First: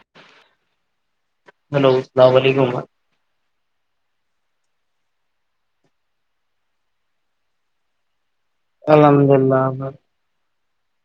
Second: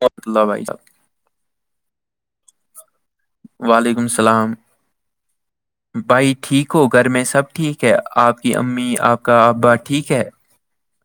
بت اللہ بھائی ج [inaudible] ہلو السلام علیکم وعلیکم السلام بھائی ٹھیک ہو گھر میں سب ٹھیک ہے آپ کی امی آپ الحمد کا ابا اللہ ٹھیک ہے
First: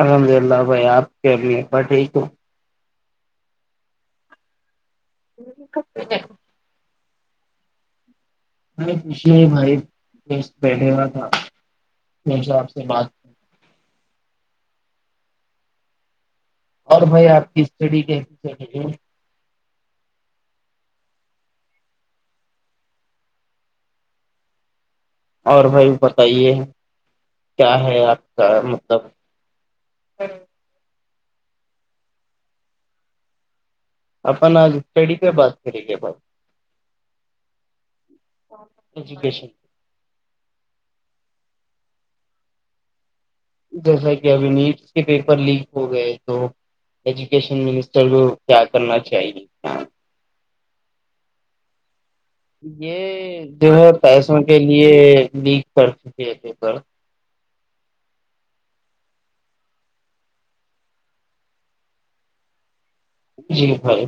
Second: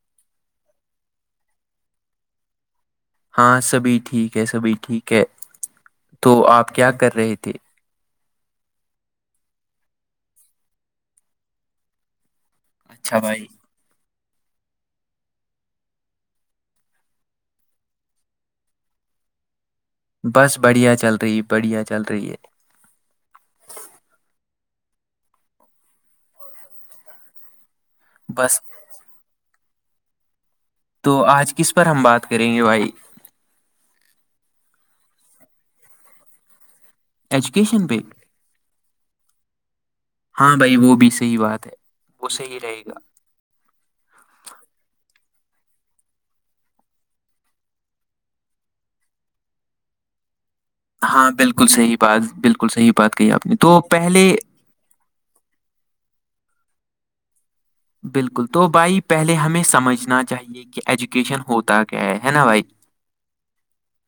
الحمد للہ بھائی آپ کےمیب ٹھیک ہوں ہاں سبھی ٹھیک ہے سبھی ٹھیک ہے تو آپ کیا کر رہے تھے میں پچھلے بھائی بیٹھے ہوا تھاس اچھا بھائی اور بھائی آپ کی اسٹڈی کیسی چلی ہے بس بڑھیا چل رہی بڑھیا چل رہی ہے اور بھائی بتائیے کیا ہے آپ بس کا مطلب تو آج کس پر ہم بات کریں گے بھائی اپن آج اسٹڈی پہ بات کریں گے ب ایجوکیشن پ ایجوکیشن ہاں بھائی وہ بھی صحیح بات ہے وہ صحیح رہے گا جیسا کہ ابھی نیٹس کے پیپر لیک ہو گئے تو ایجوکیشن منسٹر کو کیا کرنا چاہیے ہاں بالکل صحیح بات بالکل صحیح بات کہی آپ نے جو تو ہے پہلے پیسوں کے یہ لیک کرتی ت ہے پیپر بالکل تو بھائی پہلے ہمیں سمجھنا چاہیے کہ ایجوکیشن ہوتا کیا ہے نا بھائی جی بھائی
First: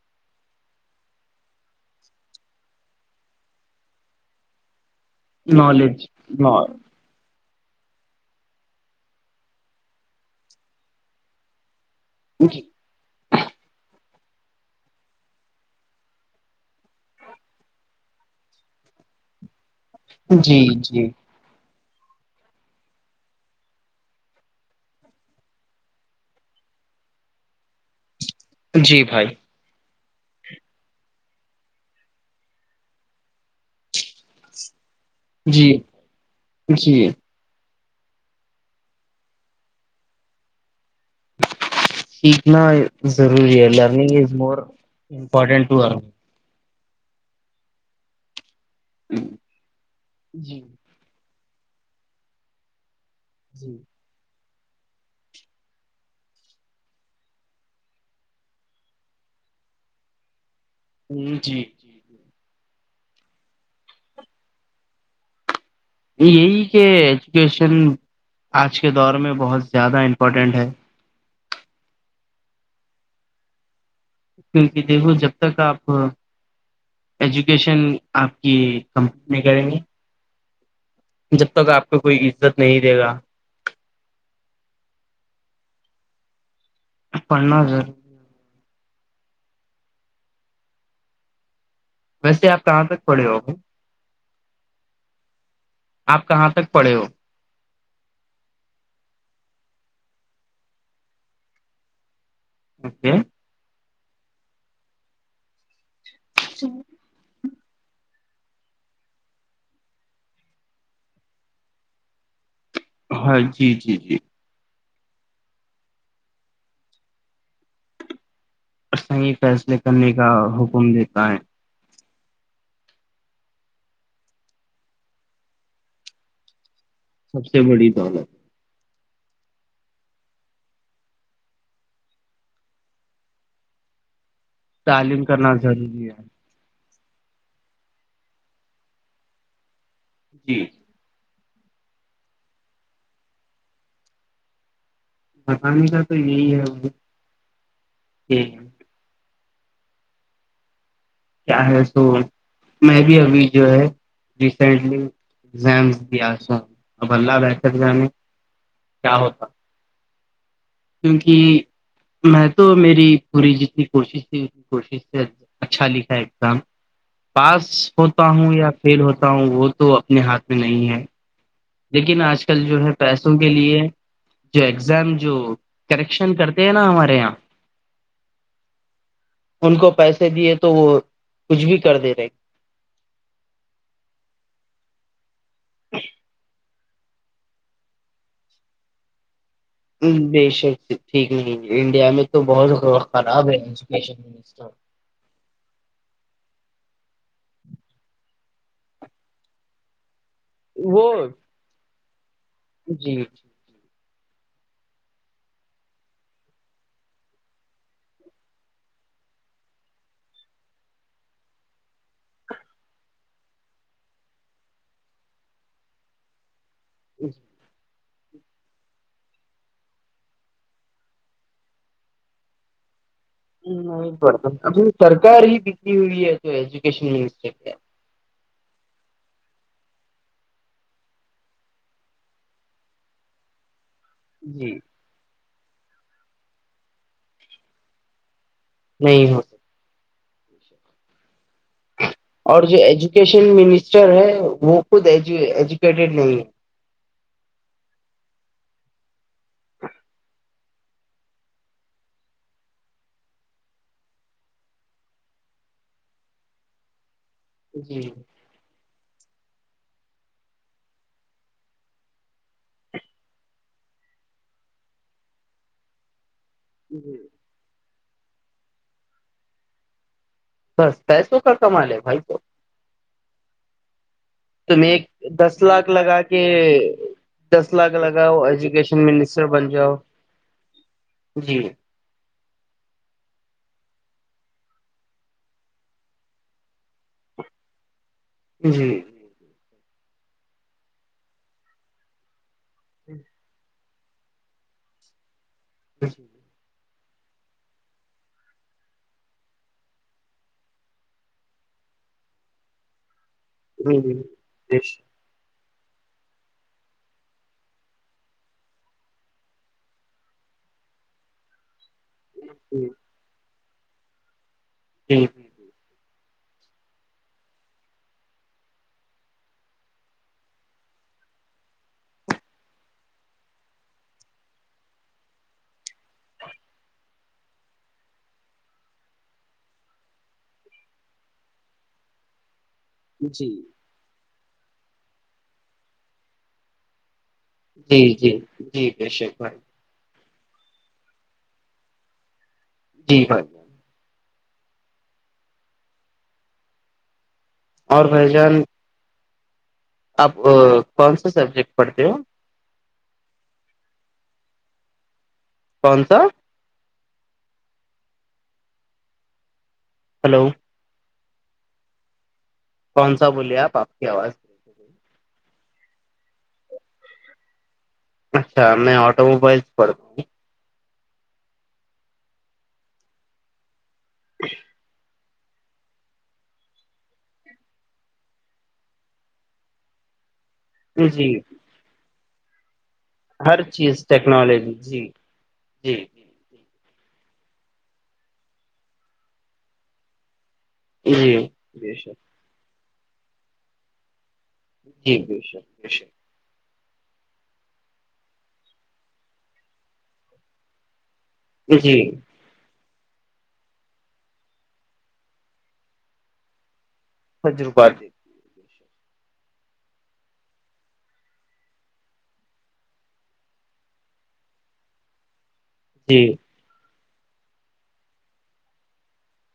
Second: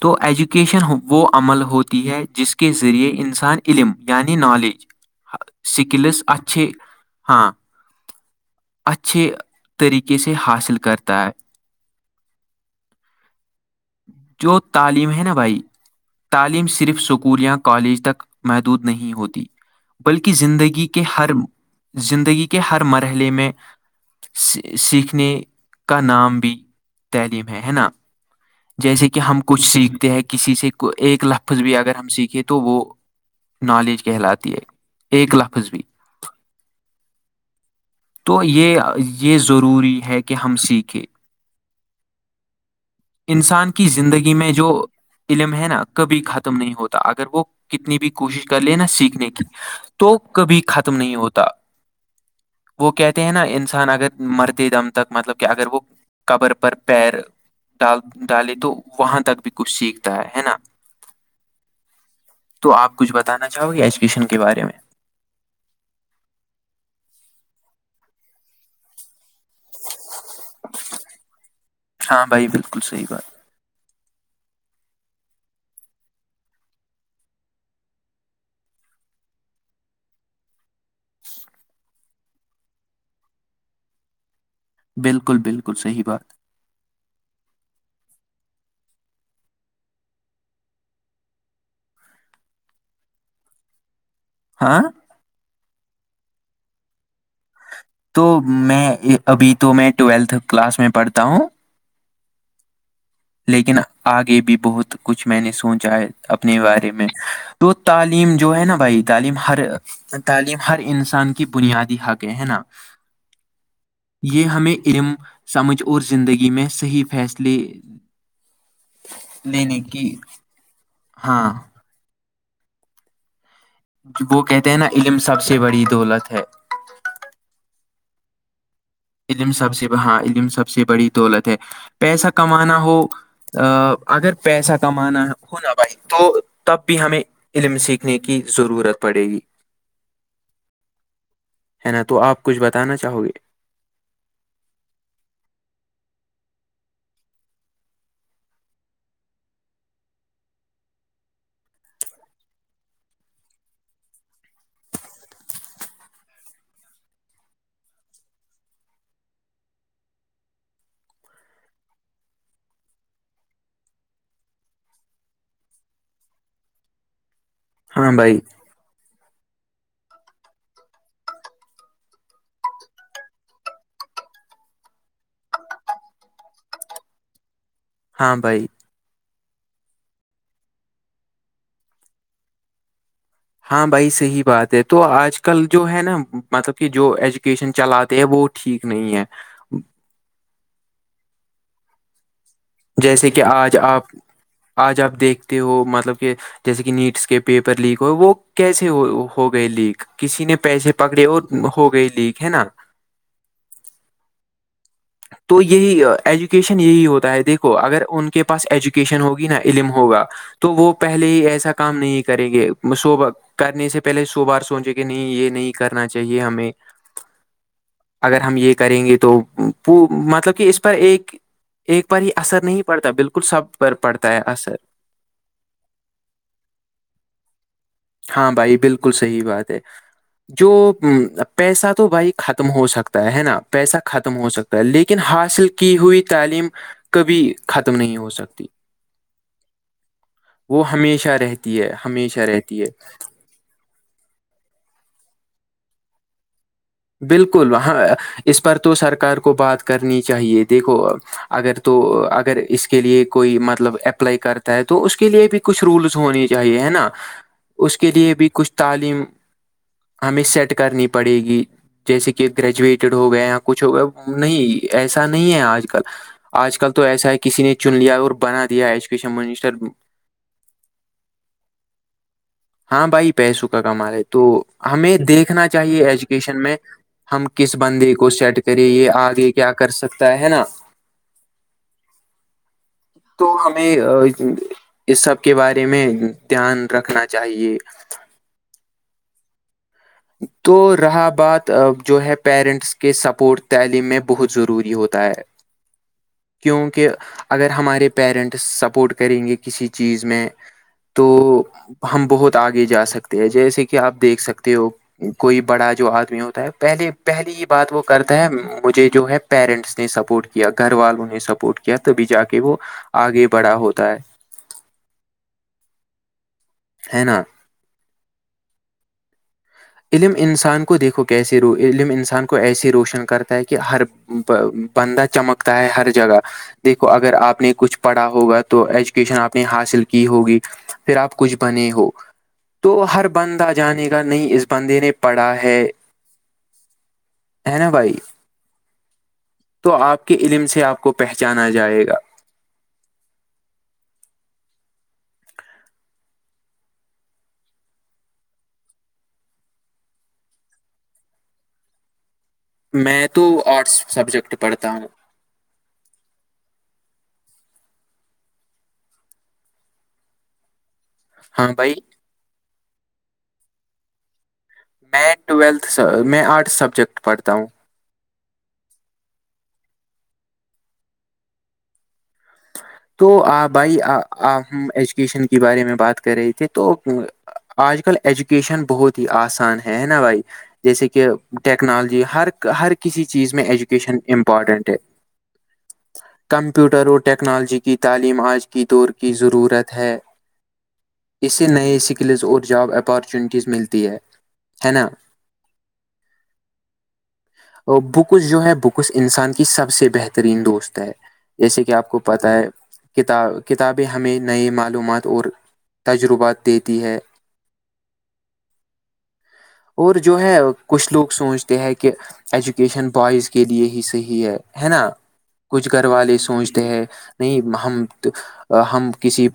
تو ایجوکیشن وہ عمل ہوتی ہے جس کے ذریعے انسان علم یعنی نالج نالج سکلز اچھھی ہاں اچھے طریقے سے حاصل کرتا ہے جی جو تعلیم ہے نا بھائی تعلیم صرف سکول یا کالج تک محدود نہیں ہوتی بلکہ جی زندگی کے جی ہر زندگی کے ہر مرحلے میں سیکھنے کا نام بھی تعلیم ہے ہے نا جی جیسے کہ بھائی ہم کچھ سیکھتے ہیں کسی سے ایک لفظ بھی اگر ہم سیکھیں تو وہ نالج کہلاتی ہے ایک جی لفظ بھی جی تو یہ یہ ضروری ہے کہ ہم سیکھیں سیکیکھنا ہے انسان کی لرننگ از زندگی میں مور جو علم ہے امپورٹنٹ ٹو نا ارنگ کبھی ختم نہیں ہوتا اگر وہ کتنی بھی کوشش کر لے نا سیکھنے کی تو کبھی جی ختم نہیں ہوتا وہ کہتے ہیں نا انسان اگر مرتے دم تک مطلب کہ اگر وہ قبر پر پیر ڈال ڈالے تو وہاں تک بھی کچھ سیکھتا ہے ہے نا ج جی جی ج تو آپ کچھ بتانا چاہو گے ایجوکیشن کے بارے میں یہی کہ ایجوکیشن آج کے دور میں بہت زیادہ امپورٹنٹ ہے ہاں بھائی بالکل صحیح بات کیونکہ دیکھو جب تک آپ ایجوکیشن آپ کی کمپنی میں کریں گے جب تک آپ کو کوئی عزت نہیں دے گا بالکل بالکل صحی بات پناس ہزار ویسے آپ کہاں تک پڑے ہو گے ہاں آپ کہاں تک پڑے ہو تو میں ابھی تو میں ٹویلتھ کلاس میں پڑھتا ہوں اوکے لیکن آگے بھی بہت کچھ میں نے سوچا ہے اپنے بارے میں تو تعلیم جو ہے نا بھائی تعلیم ہر تعلیم ہر انسان کی بنیادی حقیں ہے نا ہاں جی جی جی یہ ہمیں علم سمجھ اور زندگی میں صحیح فیصلے صح ہی فیصلے لینے کرنے کی کا حکم دیتا ہے ہاں وہ کہتے ہیں نا علم سب سے بڑی دولت ہے سب سے بڑی بالت علم سب سے ہاں علم سب سے بڑی دولت ہے پیسہ کمانا ہو ا اگر پیسہ کمانا تعلیم کرنا ہونا بھائی ضروری تو ہے تب بھی ہمیں علم سیکھنے کی ضرورت پڑے گی جی ہے نا تو آپ کچھ بتانا چاہو گے بتانے کا تو یہی ہے کیا ہے سو میں بھی ابھی جو ہے ریسینٹلی ایگزام د اب اللہ بہتر جے کیا ہوتا کیونکہ میں تو میری پوری جتنی کوشش تھی اتنی کوشش سے اچھا لکھا ہے ایگزام پاس ہاں ہوتا بھائی ہوں یا فیل ہوتا ہوں وہ تو اپنے ہاتھ میں نہیں ہے لیکن آج کل جو ہے پیسوں کے لیے جو ایگزام جو کریکشن کرتے ہیں نا ہمارے یہاں ہاں بھائی ان کو پیسے دیے تو وہ کچھ بھی کر دے رہے ہاں بھائی صحیح بات ہے تو آج کل جو ہے نا مطلب کہ جو ایجوکیشن چلاتے ہیں وہ ٹھیک نہیں ہے بے شک ٹھیک نہیں انڈیا میں تو بہت جیسے کہ خراب ہے آج آپ ایجوکیشن منسٹر آج آپ دیکھتے ہو مطلب کہ جیسے کہ نیٹس کے پیپر لیک ہوئے وہ کیسے ہو گئے لیک کسی نے پیسے وہ پکڑے اور ہو گئے لیک ہے نا جی تو یہی ایجوکیشن یہی ہوتا ہے دیکھو اگر ان کے پاس ایجوکیشن ہوگی نا علم ہوگا تو وہ پہلے ہی ایسا کام نہیں کریں گے صوب کرنے سے پہلے سو بار سوچے کہ نہیں یہ نہیں کرنا چاہیے ہمیں اچ اگر ہم یہ کریں گے تو وہ مطلب کہ اس پر ایک ایک پر ہی اثر نہیں پڑتا بالکل سب پر پڑتا ہے اثر سرار ہی بک ہوئی ہے تو ایجوکیشن منسٹر کے ہاں بھائی بالکل صحیح بات ہے جو پیسہ تو بھائی ختم ہو سکتا ہے نا پیسہ ختم ہو جی سکتا ہے لیکن حاصل کی ہوئی تعلیم کبھی ختم نہیں ہو سکتی نہیں ہو وہ ہمیشہ رہتی ہے ہمیشہ اور جو رہتی ہے ایجوکیشن منسٹر ہے وہ خود ایجوکیٹیڈ نہیں ہے بالکل وہاں اس پر تو سرکار کو بات کرنی چاہیے دیکھو اگر تو اگر اس کے لیے کوئی مطلب اپلائی کرتا ہے تو اس کے لیے بھی کچھ رولز ہونے چاہیے ہے نا [inaudible] اس کے لیے بھی کچھ تعلیم ہمیں سیٹ کرنی پڑے گی جیسے کہ گریجویٹیڈ ہو گیا یا کچھ ہو گیا نہیں ایسا نہیں ہے آج کل آج کل تو ایسا ہے کسی نے چن لیا اور بنا دیا ایجوکیشن منسٹر بس پیسوں کا کما لے بھائی تو ہاں بھائی پیسوں کا کم رہ ہے تو تم ایک ہمیں دس دیکھنا لاکھ چاہیے لگا کے ایجوکیشن میں ہم دس کس لاکھ بندے کو لگاؤ سیٹ کرے ایجوکیشن یہ منسٹر آگے بن کیا کر جاؤ سکتا ہے ہے نا جی تو ہمیں اس سب کے بارے میں دھیان رکھنا چاہیے جی تو رہا بات جو ہے پیرنٹس کے سپورٹ تعلیم میں بہت ضروری ہوتا ہے جی جی [inaudible] کیونکہ اگر ہمارے پیرنٹس سپورٹ کریں گے کسی چیز میں تو ہم بہت آگے جا سکتے ہیں جیسے کہ جی آپ جی دیکھ سکتے بے ہو شک کوئی بڑا جو آدمی ہوتا ہے پہلے پہلی ہی بات وہ کرتا ہے مجھے جو ہے پیرنٹس نے سپورٹ کیا گھر والوں نے سپورٹ کیا تبھی جا کے وہ آگے بڑا ہوتا ہے ٹھیک ہے نا علم انسان کو دیکھو کیسے رو علم انسان کو ایسے روشن کرتا ہے کہ ہر بندہ چمکتا ہے ہر جگہ دیکھو اگر آپ نے کچھ پڑھا ہوگا تو ایجوکیشن آپ نے حاصل کی ہوگی پھر آپ کچھ بنے ہو تو ہر جی بندہ جانے گا نہیں اس بندے نے پڑھا ہے ہے نا جی بھائی جی جی بشک بھائی تو آپ کے علم سے آپ کو پہچانا جائے گا جی بھائی جان اور بھ جان آپ کون سے سبجیکٹ پڑھتے ہو میں تو آرٹس سبجیکٹ پڑھتا ہوں کون سا ہلو ہاں بھائی کون سا بولیے آپ آپ کی آواز میں ٹویلتھ میں آرٹس سبجیکٹ پڑھتا ہوں اچھا میں آٹو موبائلس پڑھتا ہوں ج [inaudible] تو آ بھائیپ ہم ایجوکیشن کے بارے میں بات کر رہے تھے تو آج کل ایجوکیشن بہت ہی آسان ہے ہے نا بھائی جیسے جی کہ ٹیکنالوجی ہر ہر کسی چیز ہر میں ایجوکیشن ٹیکنالوجی امپورٹینٹ ہے جی جی کمپیوٹر اور ٹیکنالوجی کی تعلیم آج کی دور کی ضرورت ہے جی اسے بے نئے شک سکلز اور جاب اپارچوونٹیز ملتی ہے ہے نا جی ب شکر ب شک اور بکس جو ہے بکس انسان کی سب سے بہترین دوست ہے جیسے کہ جی آپ کو پتا ہوتا ہے کتاب کتابیں ہمیں نئے معلومات اور تجربات دیتی ہے خجرو بی اور جو ہے کچھ لوگ سوچتے ہیں کہ ایجوکیشن بوائز کے لیے ہی صحیح ہے ہے نا کچھ گھر جی والے سوچتے ہے نہیں ہمم ہم کسی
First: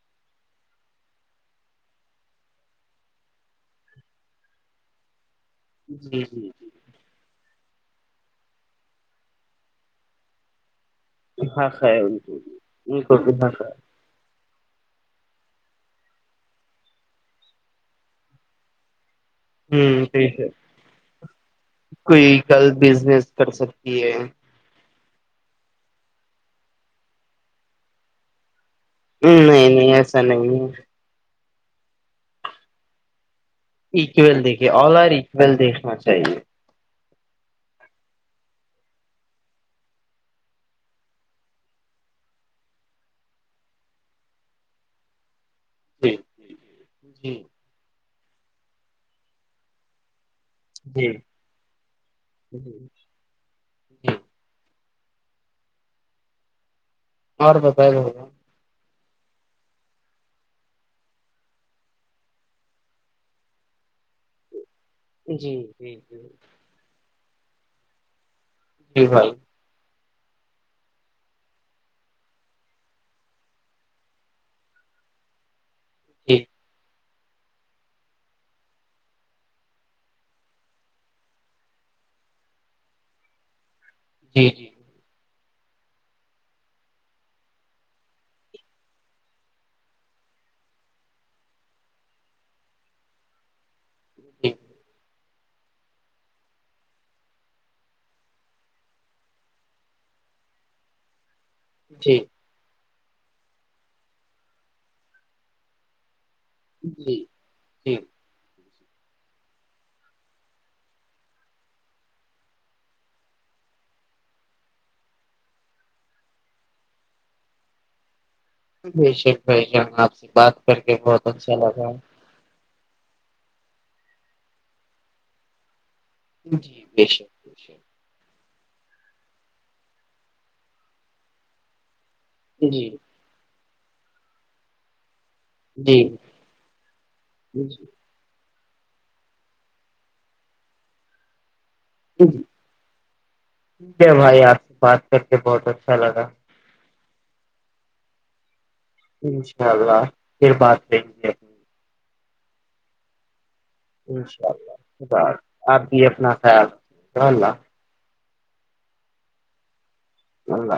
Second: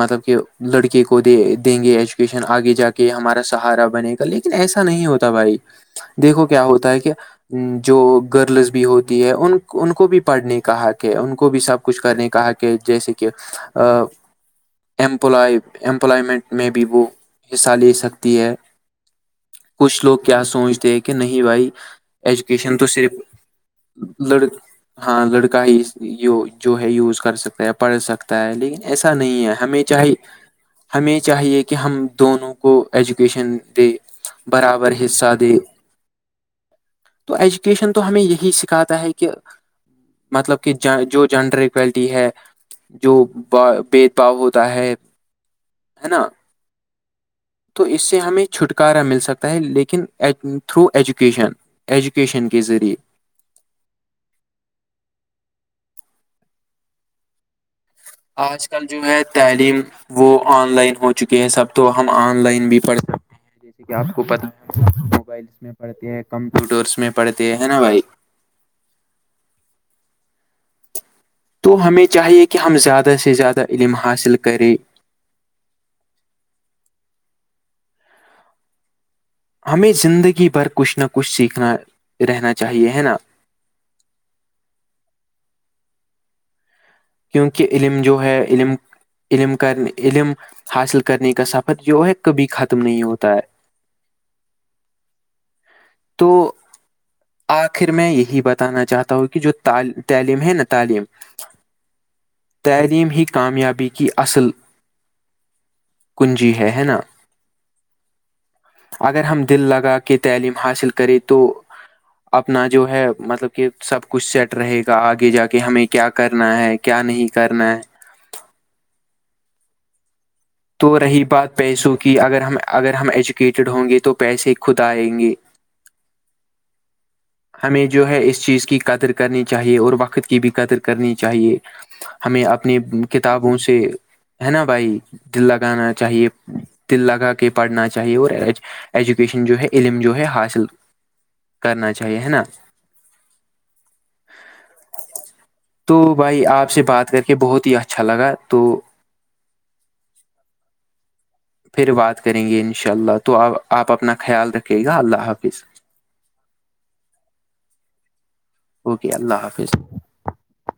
مطلب کہ لڑکے کو دے دیں گے ایجوکیشن آگے جا کے کہ ہمارا سہارا بنے گا لیکن ایسا نہیں ہوتا بھائی جی دیکھو جی کیا ہوتا ہے کہ جو گرلز بھی ہوتی ہے ان ان کو بھی پڑھنے کا حق کہ ان کو بھی سب حق ہے کچھ ان کرنے کو کاا کہ ان جیسے کو کہ بھی حق ہے امپلائی ایمپلائمنٹ میں بھی وہ حصہ لے سکتی ہے [inaudible] کچھ لوگ ٹھیک کیا ہے سوچتے ہیں کہ نہیں بھائی کوئی کل ایجوکیشن تو صرف بزنس کر سکتی ہے لڑ ہاں لڑکا ہی جو ہے یوز کر سکتا ہے پڑھ سکتا لیکن ایسا نہیں ہے ہمیں نہیں چاہے ایسا نہیں ہے ہمیں چاہیے کہ ہم دونوں کو ایجوکیشن دے اکول دیکھیے برابر آل آر حصہ اکول دے دیکھنا چاہیے تو ایجوکیشن تو ہمیں یہی سکھاتا ہے کہ مطلب کہ جو جینڈر ایکولٹی ہے جو ب بد بھا ہوتا ہے ہے جی نا جی تو اس سے ہمیں چھٹکارا مل سکتا ہے لیکن تھرو جی جی ایجوکیشن ایجوکیشن کے ذریعے جی اور بتا آج کل جو ہے تعلیم وہ آن لائن ہو چکے ہیں سب تو ہم آن لائن بھی پڑھ سکتے ہیں جیسے کہ آپ کو پت جی موبائلس میں جی پڑھتے جی ہیں کمپیوٹرس میں پڑھتے ہیں نا بھائی جی بال تو ہمیں چاہیے کہ ہم زیادہ سے زیادہ علم حاصل کریں جٹھ ہمیں زندگی بھر کچھ نہ کچھ سیکھنا رہنا چاہیے ہے نا جی جی کیونکہ علم جو ہے علم علم کر علم حاصل کرنے کا سفر جو ہے کبھی ختم نہیں ہوتا ہے ج تو آخر میں یہی بتانا چاہتا ہوں کہ جو تعلیم ہے نا تعلیم جی تعلیم ہی کامیابی کی اصل کنجی ہے ہے نا جی جی اگر ہم دل لگا کے تعلیم حاصل کریں تو اپنا جو ہے مطلب کہ سب کچھ سیٹ رہے گا آگے جا کے ہمیں کیا کرنا ہے کیا نہیں کرنا ہے ب شر بھائی جان آپ سے بات کر تو کے رہی بہت اچھا بات لگا پیسوں کی اگر ہم اگر ہم ایجوکیٹڈ ہوں گے تو پیسے خود آئیں گے جی بشک ہمیں جو ہے اس چیز کی قدر کرنی چاہیے اور وقت کی بھی قدر کرنی چاہیے ہمیں جی اپنی کتابوں سے ہے نا بھائی دل لگانا جی چاہیے دل لگا کے جی پڑھنا چاہیے اور ایجوکیشن جو ہے علم جو ہے حاصل کرنا چاہیے ہے نا ٹھیک ہے بھائی آپ سے بات کر کے بہت اچھا لگا بھائی آپ سے بات کرتے یہ بہت ہی اچھا لگا تو انشاء اللہ پھر بات کریں گے اپنی پھر بات کریں گے انشاء اللہ تو اب آپ اپنا انشاء خیال اللہ رکھیے گا اللہ حافظ جلہ اوکے اللہ حافظ ال